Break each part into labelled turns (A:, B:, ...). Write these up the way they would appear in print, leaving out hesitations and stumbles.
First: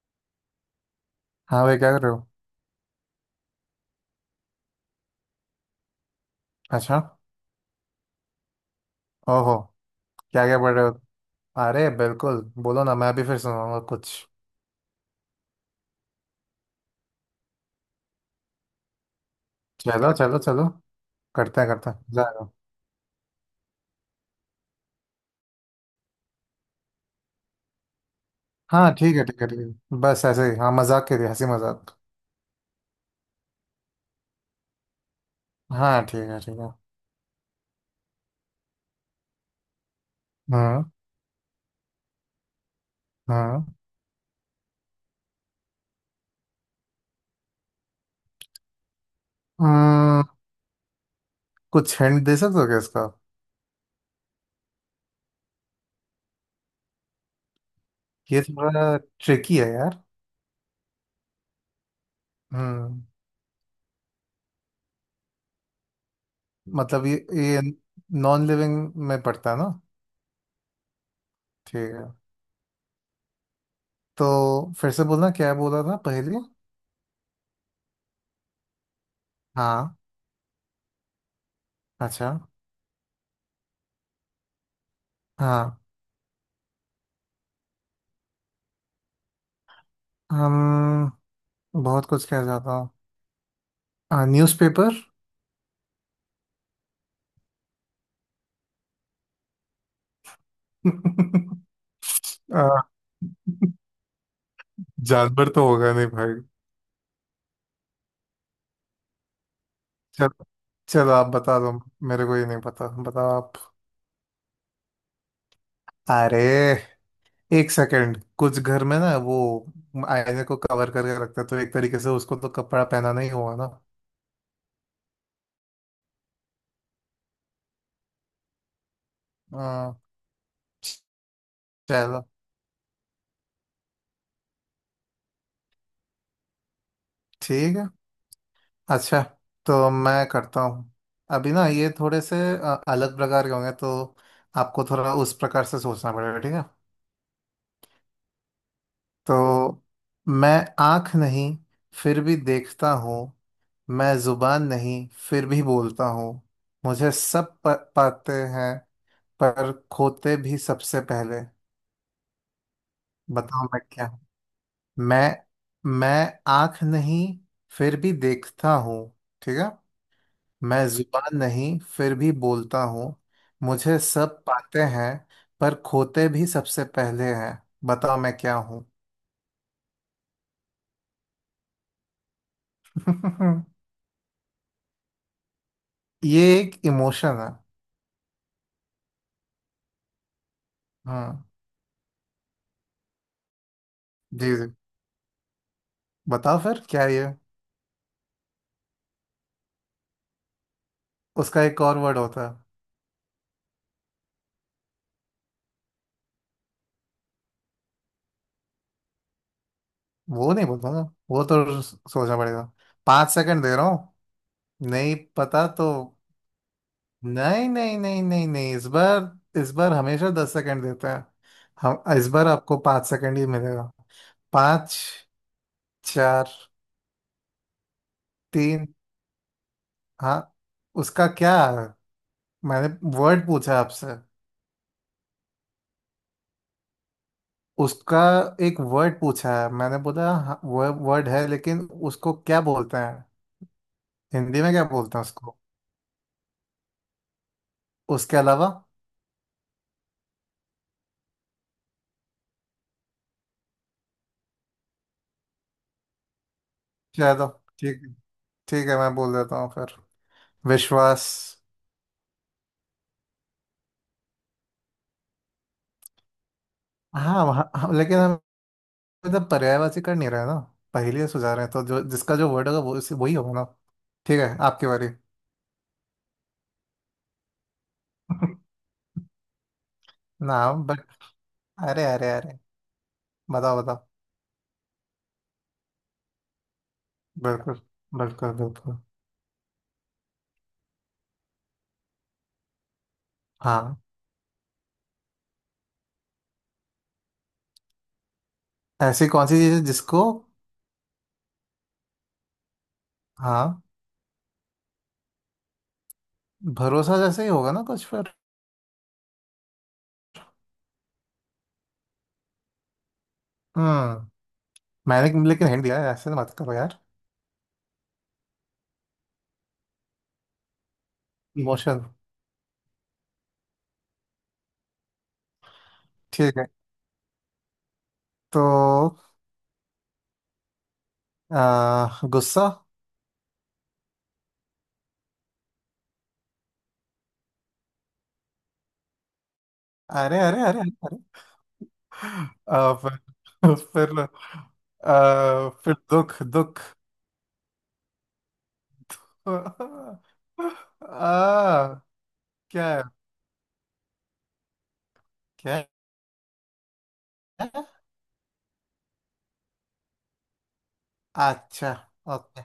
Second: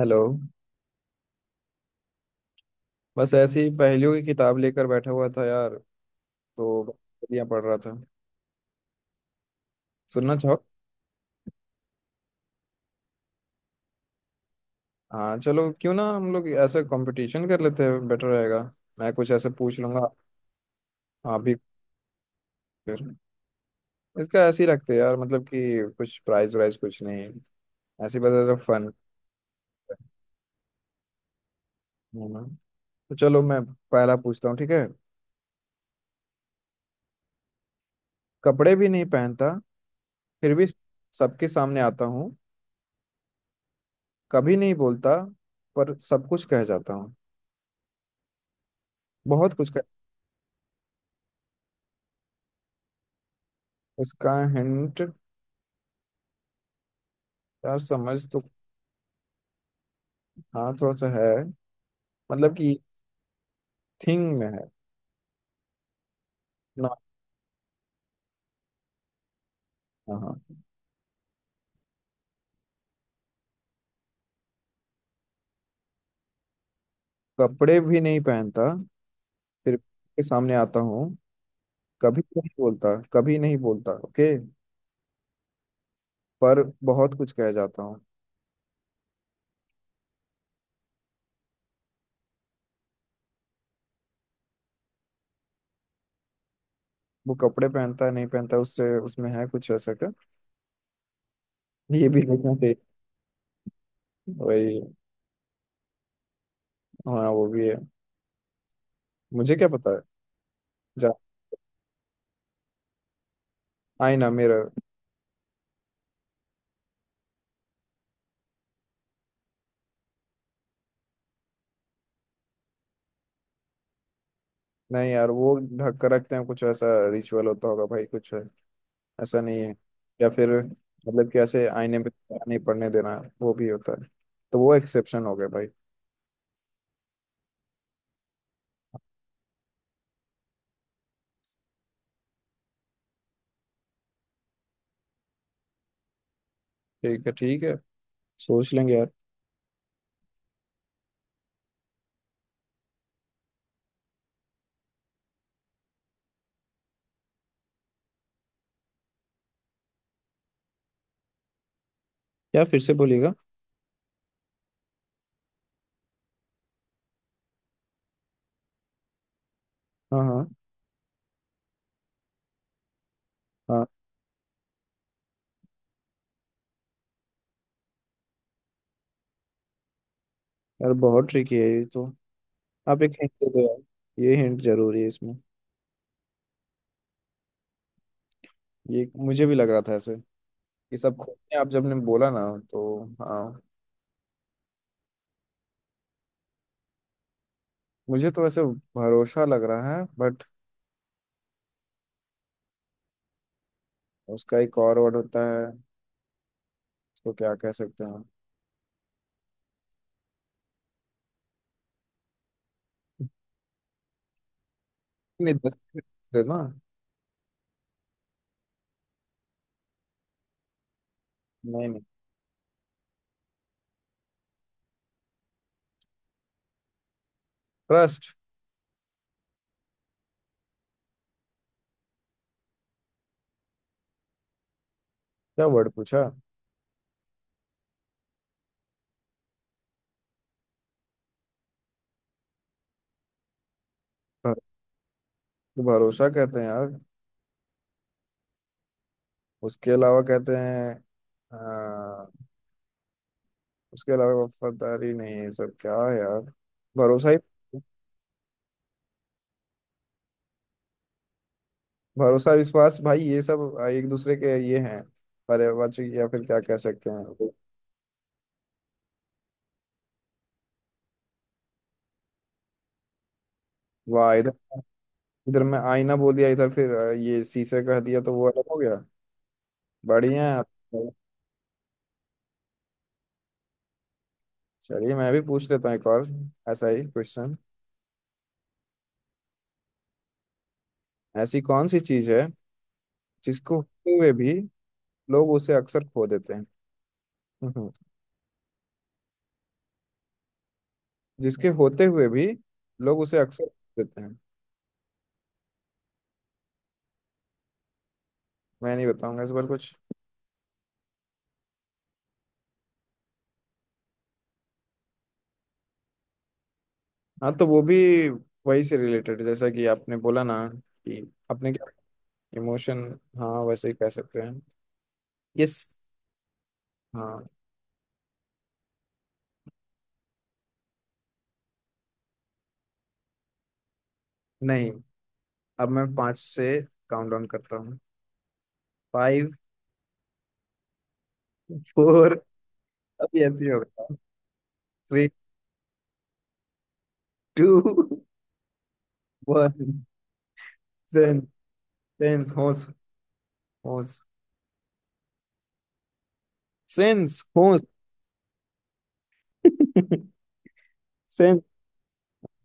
A: Hello.
B: हाँ भाई, क्या कर रहे हो?
A: बस ऐसे ही पहेलियों की किताब लेकर बैठा हुआ था यार। तो
B: अच्छा।
A: पहेलियाँ पढ़ रहा था।
B: ओहो।
A: सुनना
B: क्या क्या
A: चाहो?
B: पढ़ रहे हो? अरे बिल्कुल, बोलो ना, मैं अभी फिर सुनाऊंगा कुछ।
A: हाँ चलो, क्यों ना हम लोग ऐसे कंपटीशन कर लेते हैं, बेटर रहेगा। मैं कुछ ऐसे पूछ लूंगा,
B: चलो चलो चलो।
A: आप भी।
B: करते हैं करते हैं, मजा आएगा।
A: फिर इसका ऐसे ही रखते हैं यार, मतलब कि कुछ प्राइज वाइज कुछ नहीं, ऐसे ही बस फन।
B: हाँ ठीक है ठीक है ठीक है, बस ऐसे ही, हाँ, मजाक के लिए, हंसी मजाक।
A: तो चलो मैं पहला पूछता हूँ, ठीक है?
B: हाँ ठीक है ठीक है।
A: कपड़े भी नहीं पहनता, फिर भी
B: हाँ
A: सबके सामने आता हूँ।
B: हाँ।
A: कभी नहीं बोलता पर सब कुछ कह जाता हूँ। बहुत कुछ कह।
B: हम्म, कुछ हिंट दे सकते हो क्या इसका?
A: इसका हिंट यार, समझ तो।
B: ये थोड़ा ट्रिकी है यार।
A: हाँ थोड़ा सा है। मतलब कि
B: हम्म
A: थिंग में है ना।
B: मतलब ये नॉन लिविंग में पड़ता है ना?
A: हाँ हाँ।
B: ठीक है। तो फिर से बोलना, क्या बोला था पहले?
A: कपड़े भी नहीं पहनता, फिर
B: हाँ।
A: के सामने आता हूँ। कभी
B: अच्छा।
A: नहीं बोलता, कभी नहीं बोलता। ओके।
B: हाँ।
A: पर बहुत कुछ कह जाता हूँ।
B: हम बहुत कुछ कह जाता हूँ, न्यूज़पेपर।
A: वो कपड़े पहनता है नहीं पहनता, उससे उसमें है कुछ ऐसा क्या? ये भी देखना
B: आ,
A: चाहिए। वही।
B: जानवर तो होगा नहीं भाई।
A: हाँ वो भी है। मुझे क्या पता है।
B: चलो।
A: जा।
B: चलो आप बता दो, मेरे को ये नहीं पता, बताओ आप।
A: आईना, मिरर।
B: अरे, एक सेकंड, कुछ घर में ना वो आईने को कवर करके रखते हैं, तो एक तरीके से उसको तो कपड़ा पहनाना ही हुआ ना।
A: नहीं यार, वो ढक कर रखते हैं, कुछ ऐसा रिचुअल होता होगा भाई, कुछ है। ऐसा नहीं है।
B: हाँ।
A: या फिर मतलब कि ऐसे आईने पे
B: चलो।
A: नहीं पड़ने देना, वो भी होता है। तो वो एक्सेप्शन हो गया भाई।
B: ठीक है। अच्छा, तो मैं करता हूँ। अभी ना ये थोड़े से अलग प्रकार के होंगे, तो आपको थोड़ा उस प्रकार से सोचना पड़ेगा, ठीक है?
A: ठीक है, ठीक है, सोच लेंगे यार।
B: तो मैं आंख नहीं, फिर भी देखता हूँ। मैं जुबान नहीं, फिर भी बोलता हूँ। मुझे सब पाते हैं, पर खोते भी सबसे पहले।
A: यार फिर से बोलिएगा।
B: बताओ मैं क्या हूँ? मैं आंख नहीं, फिर भी देखता हूँ, ठीक है?
A: हाँ हाँ
B: मैं जुबान नहीं, फिर भी बोलता हूँ।
A: हाँ।
B: मुझे सब पाते हैं, पर खोते भी सबसे पहले हैं। बताओ मैं क्या हूँ?
A: यार बहुत ट्रिकी है ये तो। आप एक हिंट दे दो यार, ये हिंट जरूरी है इसमें।
B: ये एक इमोशन है।
A: ये मुझे भी लग रहा था ऐसे, ये सब खुद
B: हाँ।
A: ने आप जब ने बोला ना। तो हाँ।
B: जी जी, बताओ फिर क्या है ये।
A: मुझे तो ऐसे भरोसा लग रहा है, बट
B: उसका एक और वर्ड होता है।
A: उसका एक और वर्ड होता है, उसको क्या कह सकते हैं?
B: वो नहीं बोलूंगा, वो तो सोचना पड़ेगा। 5 सेकंड दे रहा हूँ, नहीं
A: नहीं,
B: पता
A: दस
B: तो।
A: मिनट दे ना
B: नहीं नहीं नहीं नहीं नहीं, इस बार, इस बार हमेशा 10 सेकंड देता है।
A: नहीं नहीं।
B: हम इस बार आपको 5 सेकंड ही मिलेगा। पाँच, चार,
A: ट्रस्ट।
B: तीन। हाँ, उसका क्या है, मैंने वर्ड पूछा आपसे।
A: क्या वर्ड पूछा?
B: उसका एक वर्ड पूछा है मैंने, बोला हाँ, वो वर्ड है लेकिन उसको क्या बोलते हैं,
A: भर-
B: हिंदी में क्या बोलते हैं उसको,
A: भरोसा कहते हैं यार।
B: उसके अलावा।
A: उसके अलावा कहते हैं अ, उसके अलावा वफादारी नहीं है, सब क्या है यार, भरोसा ही।
B: चलो। ठीक ठीक है, मैं बोल देता हूँ फिर। विश्वास।
A: भरोसा विश्वास, भाई ये सब एक दूसरे के ये हैं, पर्यायवाची, या फिर क्या कह सकते
B: हाँ
A: हैं।
B: हाँ, लेकिन हम मतलब पर्यायवाची कर नहीं रहे ना, पहेलियाँ सुझा रहे हैं, तो जो जिसका जो वर्ड होगा वो वही होगा ना।
A: वाह।
B: ठीक
A: इधर
B: है, आपकी बारी।
A: इधर मैं आईना बोल दिया, इधर फिर ये शीशे कह दिया तो वो अलग हो गया। बढ़िया है
B: ना
A: आप।
B: बट, अरे अरे अरे, बताओ बताओ।
A: चलिए मैं भी पूछ लेता हूँ एक और ऐसा ही क्वेश्चन।
B: बिल्कुल बिल्कुल बिल्कुल।
A: ऐसी कौन सी चीज है जिसको
B: हाँ,
A: होते हुए भी लोग उसे अक्सर खो देते हैं?
B: ऐसी कौन सी चीज है जिसको।
A: जिसके होते हुए भी लोग उसे अक्सर
B: हाँ,
A: देते हैं।
B: भरोसा जैसे ही होगा ना कुछ फिर।
A: मैं नहीं बताऊंगा इस बार कुछ।
B: हम्म मैंने लेकिन हिंट दिया है, ऐसे मत करो यार।
A: हाँ तो वो भी वही से रिलेटेड, जैसा कि आपने बोला ना कि अपने क्या,
B: इमोशन।
A: इमोशन। हाँ वैसे ही कह सकते हैं। यस।
B: ठीक है।
A: हाँ।
B: तो गुस्सा।
A: नहीं, अब मैं पाँच से काउंट डाउन करता हूँ। फाइव।
B: अरे अरे अरे अरे।
A: फोर। अब ऐसे ही
B: फिर
A: होगा।
B: फिर
A: थ्री।
B: फिर, दुख दुख।
A: टू। वन।
B: आ,
A: सेंस। सेंस होश।
B: क्या है?
A: होश।
B: क्या है?
A: सेंस होश। सेंस।
B: अच्छा। ओके।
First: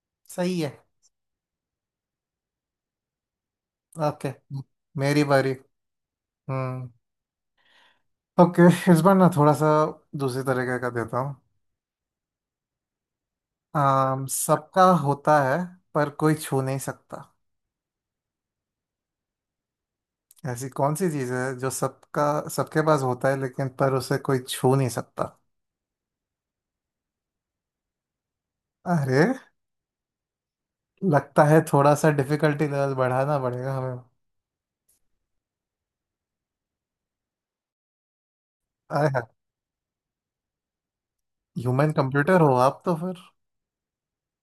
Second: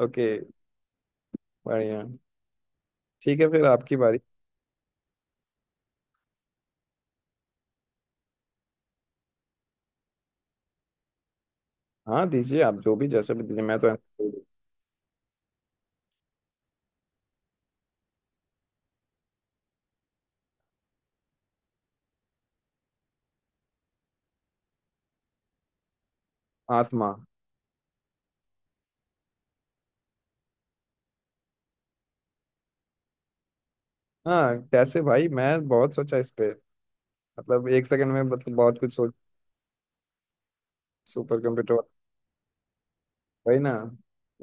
A: ओके।
B: सही है।
A: बढ़िया। ठीक है, फिर आपकी बारी।
B: ओके, मेरी बारी। हम्म। ओके, इस बार ना थोड़ा सा दूसरे तरीके का देता हूँ।
A: हाँ दीजिए आप, जो भी जैसे भी दीजिए मैं तो।
B: सबका होता है, पर कोई छू नहीं सकता। ऐसी कौन सी चीज है जो सबका, सबके पास होता है लेकिन पर उसे कोई छू नहीं सकता?
A: आत्मा।
B: अरे, लगता है थोड़ा सा डिफिकल्टी लेवल बढ़ाना पड़ेगा हमें।
A: हाँ कैसे भाई, मैं बहुत सोचा इस पे, मतलब 1 सेकंड में मतलब बहुत कुछ
B: अरे
A: सोच।
B: हाँ।
A: Super computer.
B: ह्यूमन कंप्यूटर हो आप तो फिर।
A: वही ना,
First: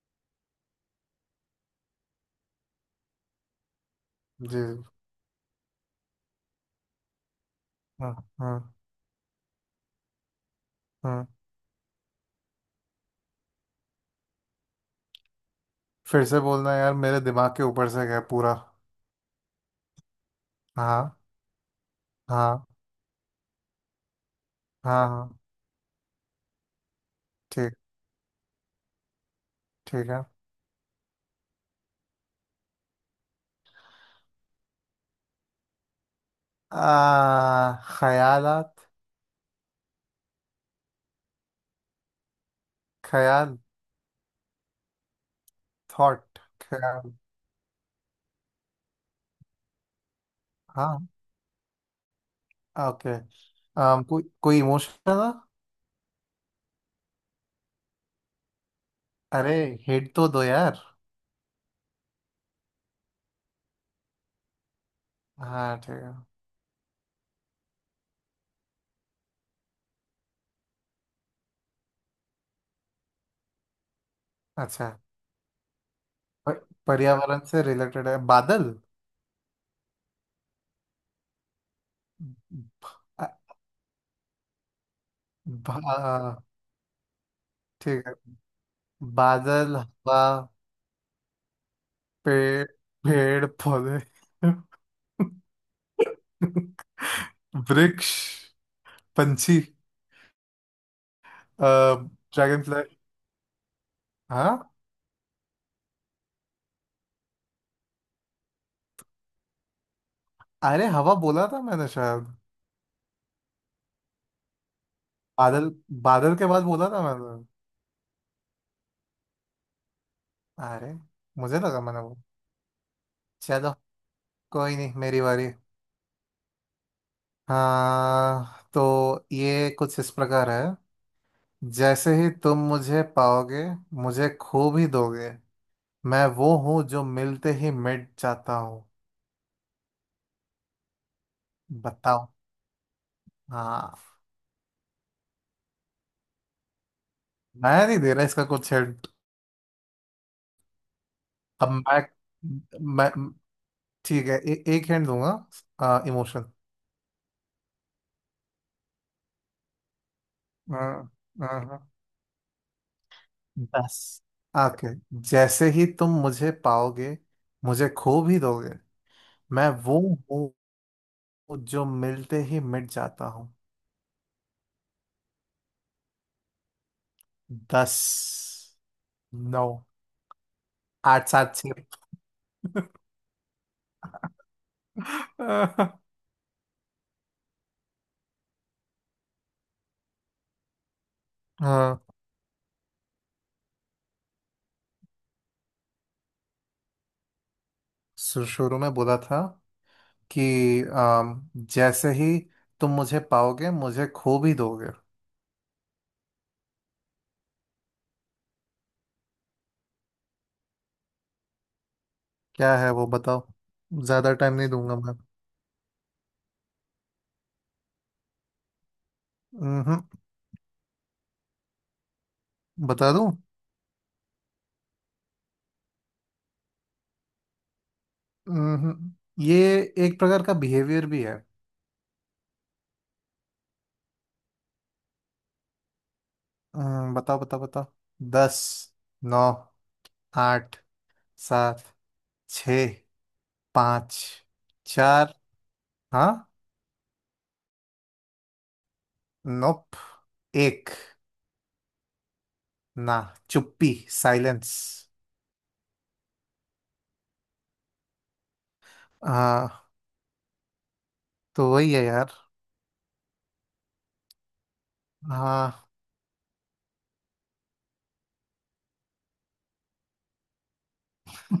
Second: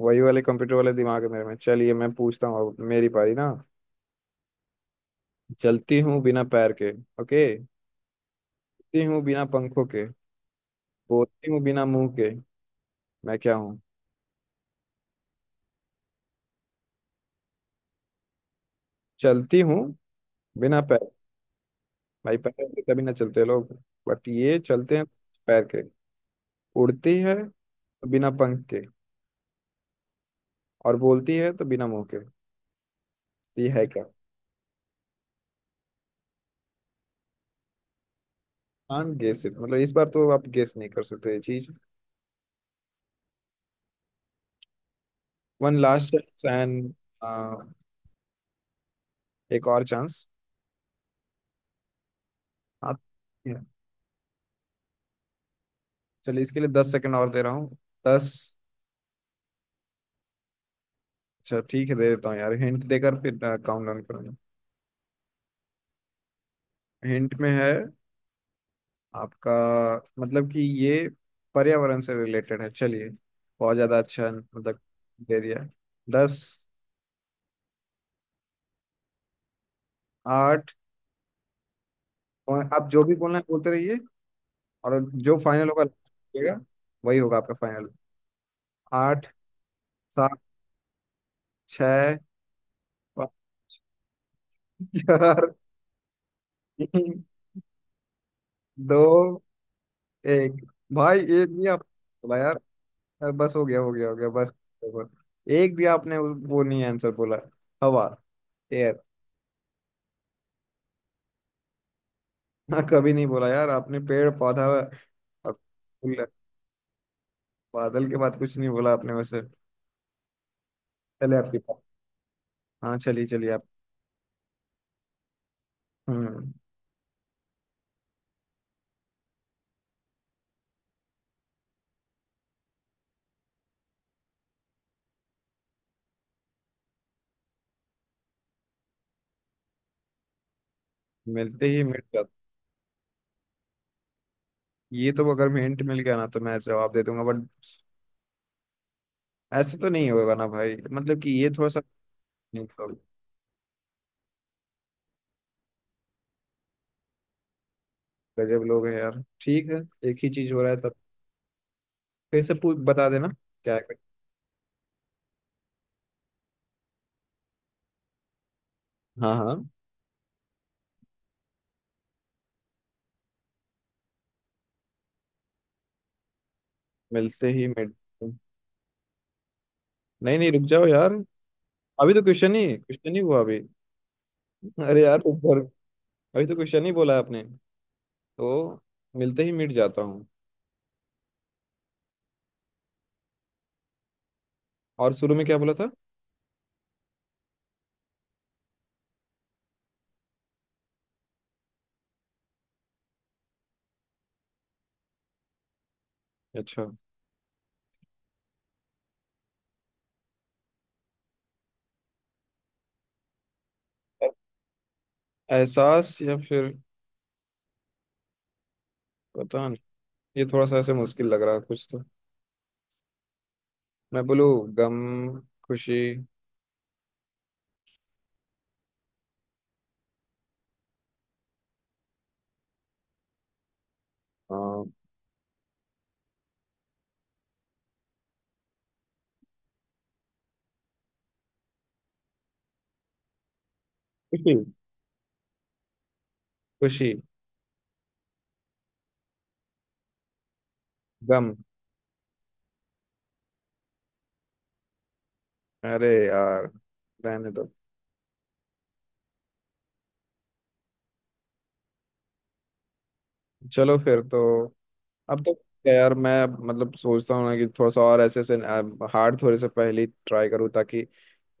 A: वही वाले कंप्यूटर वाले दिमाग है मेरे में। चलिए मैं पूछता हूँ अब, मेरी पारी ना।
B: जी।
A: चलती हूँ बिना पैर के। ओके।
B: हाँ हाँ
A: उड़ती हूँ बिना पंखों के।
B: हाँ।
A: बोलती हूँ बिना मुंह के। मैं क्या हूँ?
B: फिर से बोलना यार, मेरे दिमाग के ऊपर से गया पूरा।
A: चलती हूँ बिना पैर।
B: हाँ
A: भाई पैर
B: हाँ
A: के तभी ना चलते लोग, बट ये चलते हैं
B: हाँ हाँ।
A: पैर के। उड़ती है तो
B: ठीक
A: बिना पंख के,
B: ठीक है।
A: और बोलती है तो बिना मुंह के। तो ये है क्या?
B: आ ख्यालात।
A: कांट गेस इट, मतलब इस बार तो आप गेस नहीं कर सकते ये चीज।
B: ख्याल।
A: One last
B: thought,
A: chance and.
B: ख्याल।
A: एक और चांस।
B: हाँ।
A: हाँ।
B: ओके।
A: yeah।
B: कोई कोई इमोशन ना?
A: चलिए इसके लिए 10 सेकंड और दे रहा हूँ। दस।
B: अरे, हिट तो दो यार।
A: अच्छा ठीक है, दे देता हूँ यार हिंट देकर, फिर काउंट डाउन करूंगा।
B: हाँ ठीक है।
A: हिंट में है आपका, मतलब कि ये पर्यावरण से रिलेटेड है। चलिए, बहुत ज्यादा अच्छा मतलब
B: अच्छा।
A: दे दिया। दस।
B: प- पर्यावरण से रिलेटेड है, बादल?
A: आठ, और आप जो भी बोलना है बोलते रहिए, और जो फाइनल होगा बोलिएगा, वही होगा आपका फाइनल।
B: ठीक है।
A: आठ।
B: बादल, हवा,
A: सात। छ।
B: पेड़,
A: पाँच।
B: पेड़ पौधे,
A: चार। तीन।
B: वृक्ष,
A: दो।
B: पंछी,
A: एक। भाई एक भी आप बोला यार।
B: Dragon fly.
A: यार बस, हो गया हो गया हो गया, बस।
B: हाँ।
A: बस। एक भी आपने वो नहीं आंसर बोला। हवा, एयर।
B: अरे, हवा बोला था मैंने शायद।
A: हाँ कभी नहीं बोला यार आपने, पेड़ पौधा और
B: बादल,
A: फूल।
B: बादल के बाद बोला था मैंने।
A: बादल के बाद कुछ नहीं बोला आपने वैसे।
B: अरे,
A: चले आपके
B: मुझे
A: पास।
B: लगा मैंने वो।
A: हाँ चलिए चलिए आप।
B: चलो, कोई नहीं, मेरी बारी।
A: हम्म।
B: हाँ, तो ये कुछ इस प्रकार है। जैसे ही तुम मुझे पाओगे, मुझे खो भी दोगे। मैं वो हूँ जो मिलते ही मिट जाता हूँ।
A: मिलते ही मिल
B: बताओ।
A: जाते।
B: हाँ।
A: ये तो अगर मैं हिंट मिल गया ना तो मैं जवाब दे दूंगा, बट
B: मैं नहीं दे रहा इसका कुछ हिंट।
A: ऐसे तो नहीं होगा ना भाई, मतलब कि ये थोड़ा
B: अब
A: सा
B: मैं
A: नहीं होगा।
B: मैं ठीक है, एक हिंट दूंगा, इमोशन।
A: गजब लोग है यार, ठीक है। एक ही चीज हो रहा है
B: हाँ
A: तब।
B: हाँ हाँ।
A: फिर से पूछ, बता देना क्या है।
B: बस ओके, जैसे ही तुम मुझे पाओगे, मुझे खो भी दोगे।
A: हाँ हाँ।
B: मैं वो हूँ जो मिलते ही मिट जाता हूँ।
A: मिलते ही मिड।
B: दस, नौ,
A: नहीं नहीं, रुक जाओ यार,
B: आठ, सात, छः।
A: अभी तो क्वेश्चन ही हुआ अभी। अरे यार ऊपर।
B: हाँ
A: अभी तो क्वेश्चन ही बोला आपने। तो मिलते ही मिट जाता हूँ,
B: हाँ।
A: और शुरू में क्या बोला था?
B: शुरू में बोला था कि जैसे ही तुम मुझे पाओगे, मुझे खो भी दोगे।
A: अच्छा।
B: क्या है वो बताओ, ज्यादा टाइम नहीं दूंगा मैं।
A: एहसास, या फिर पता नहीं।
B: हम्म
A: ये थोड़ा सा ऐसे मुश्किल लग रहा है कुछ तो।
B: बता दूं?
A: मैं बोलूँ। गम। खुशी।
B: हम्म ये एक प्रकार का बिहेवियर भी है।
A: खुशी।
B: बताओ बताओ बताओ। दस, नौ, आठ, सात, छ, पाँच, चार। हाँ।
A: खुशी।
B: नोप। एक।
A: गम।
B: ना, चुप्पी, साइलेंस।
A: अरे यार रहने दो।
B: हाँ, तो वही है यार।
A: चलो फिर तो, अब तो।
B: हाँ।
A: यार मैं मतलब सोचता हूँ ना कि थोड़ा सा और ऐसे ऐसे हार्ड थोड़े से पहले ट्राई करूँ, ताकि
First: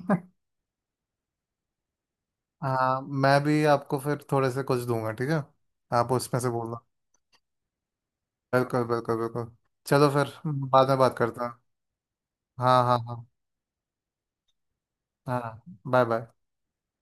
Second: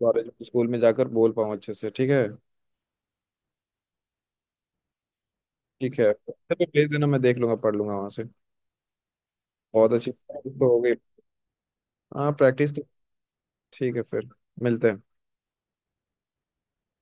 A: कॉलेज स्कूल में जाकर बोल पाऊँ अच्छे से, ठीक है?
B: हाँ, मैं भी आपको फिर थोड़े से कुछ दूंगा, ठीक है?
A: ठीक है।
B: आप
A: अच्छा,
B: उसमें से
A: तो
B: बोलना।
A: भेज देना, मैं देख लूंगा, पढ़ लूंगा वहाँ से।
B: बिल्कुल बिल्कुल बिल्कुल।
A: बहुत अच्छी
B: चलो फिर
A: प्रैक्टिस तो हो
B: बाद
A: गई।
B: में बात करता हूँ।
A: हाँ, प्रैक्टिस तो।
B: हाँ हाँ हाँ
A: ठीक है फिर, मिलते हैं।
B: हाँ। Bye bye.